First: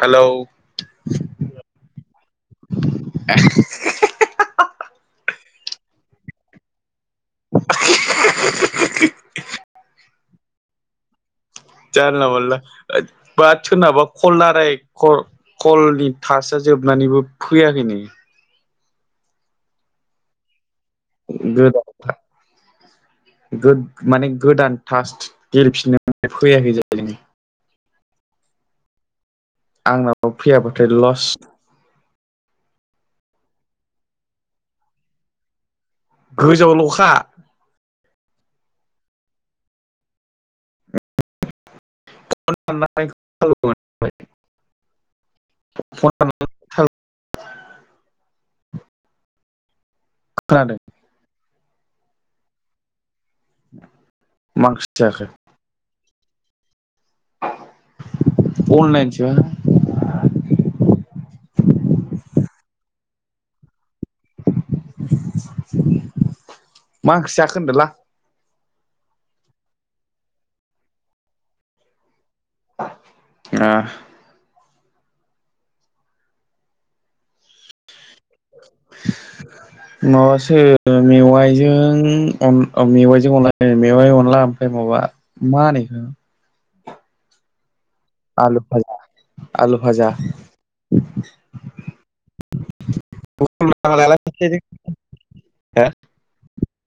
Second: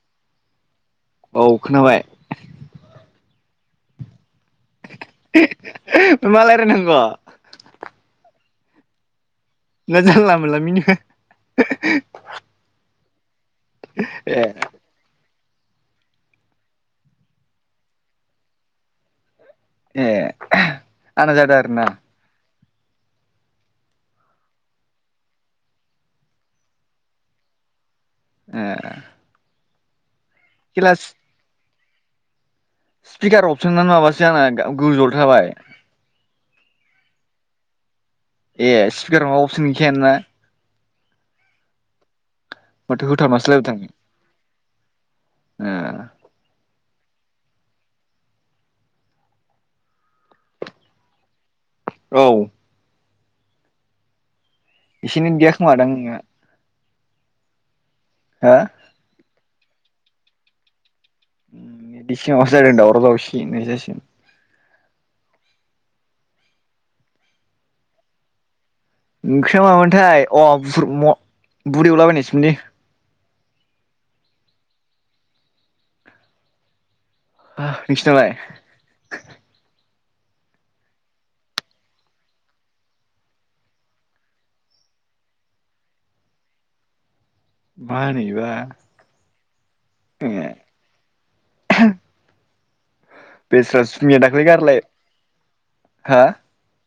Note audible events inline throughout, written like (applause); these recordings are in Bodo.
हेलौ औ खोनाबाय। मा लाराय नांग? मा जानला मानला मिनि जानला मानला ओद बाद सोरनाबा कल‌ ए लाराय खल कलनि थासआ जोबनानैबो फैयाखैनो। ए आना जदो आरो ना? गोद माने गोदान टास गेलेफिननो फैयाखै जाहैदों। ए आंनाव आव फैया बाथाय ल'स सिफिखार अपसनानो माबासो आना गोजौआवल' थाबाय। गोजौआव ल'खा। ए स्पिकार माबा अपसन गैखाया ना? माथो होथाबनासो लारायदों। फ (unintelligible) खोनादों। औ (inaudible) एसे जाखो नेद गैया खोमादां नोंना? हो अनलाइनसो बा बिसिङाव सो जागोन दावराव दावसि मोननायसो जासिगोन। मा ओंख्रि जाखो होनदोला? ओंख्रिया मामोनथाय अ' फुर म' बुद एवलाबायनायसो। ने नाआ आ नोंसिनालाय? माबासो मेवाइजों अन ओ मेवाइजों अनला मेवाइ अनला ओमफ्राय माबा मा होनो इखो मा होनो इबा फाजा आलु भाजा ए बेस्रा सुमिया दाख्लै गारलाय हा (unintelligible)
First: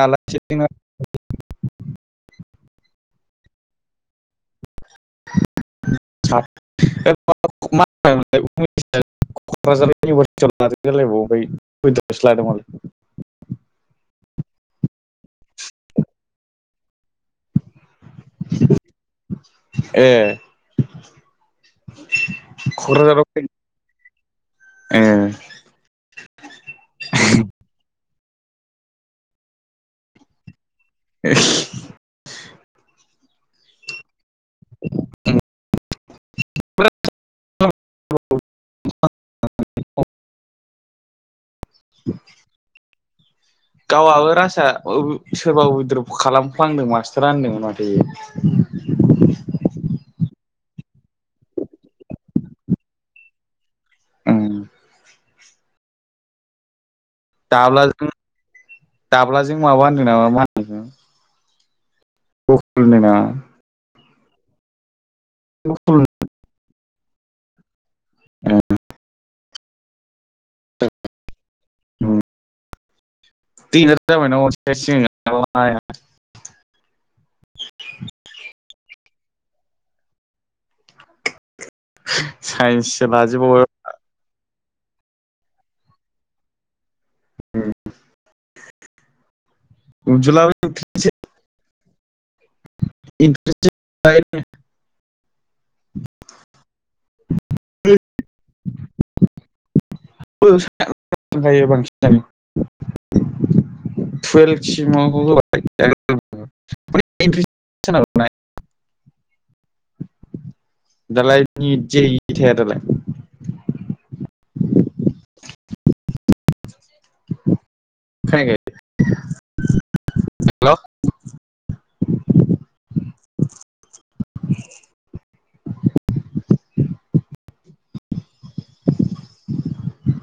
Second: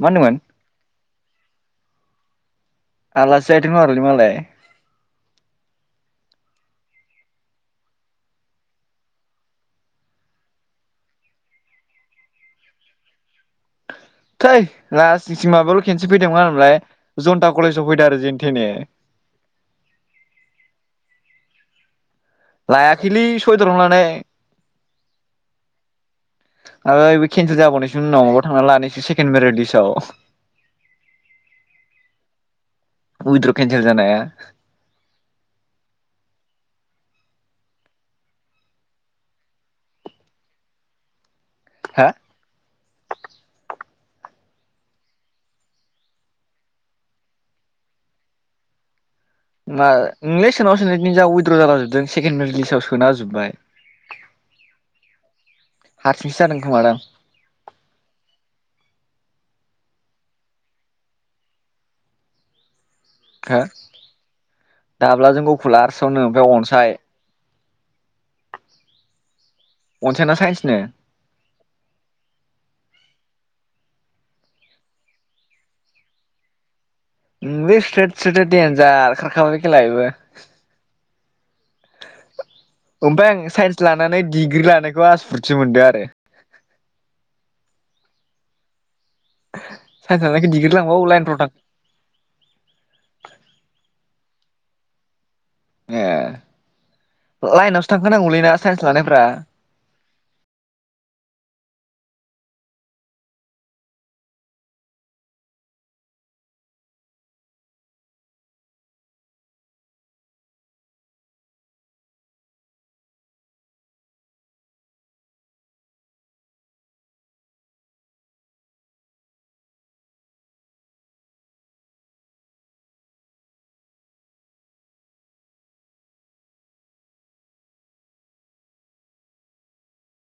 मा होनदोंमोन आलासि जाहैदोंखोमा आरलै मालाय (unintelligible) क'क्राझार इउनिभारसिटि लादों जालायबावो ओमफ्राय गहाटिआवसो लादोंमोनलै थै लासिंसिं माबाल' खेनसे फैदों मा होनोमोनलाय? जन्था कलेजाव फैदों आरो जेनथेने ए (inaudible) लायाखैलै क'क्राझाराव फै चयदुरावनो लानाय ए आरोबो केनसेल जाबावनोसै जोंनावबा थांनानै लानोसै सेकेण्ड मेरेड लिसआव (inaudible) उईद्र' केन्सेेल जानाया (unintelligible) हा (inaudible) गावाबो राजसा सोरबा उइद्र' खालामफ्लांदों मास्टारा होनदोंमोन माथो इयो। मा नोंलाय सोनाव सोनो जा उइद्र' जाला जोबदों सेकेणड मे लिस्टआव सोनाहोजोब्बाय। औ हारसिंसो जादों खोमादां दाब्लाजों दाब्लाजों माबा होनदों नामा मा होनो (unintelligible) ओंलै ना दाब्ला जों गखुल आरसावनो ओमफ्राय अनसाय औ अनसाय ना साइन्सनो (unintelligible) खामो खेला एबो साइन्ससो ओमफ्राय आं लाजोबबावबाय साइन्स लानानै डिग्रि ला नायखौ आस्रुत मोनदोआरो हम साइन्स जाखि दिगिरलांबा अ लाइन फ्राव थां इन्ट्रेस् (unintelligible) ए लाइनावसो थांखा नांगौलैना साइन्स लानायफ्रा टुवेल्भ सिमाव (unintelligible) दालाय निट जे इ इ थाया दालाय खोनायाखै हेलौ (inaudible)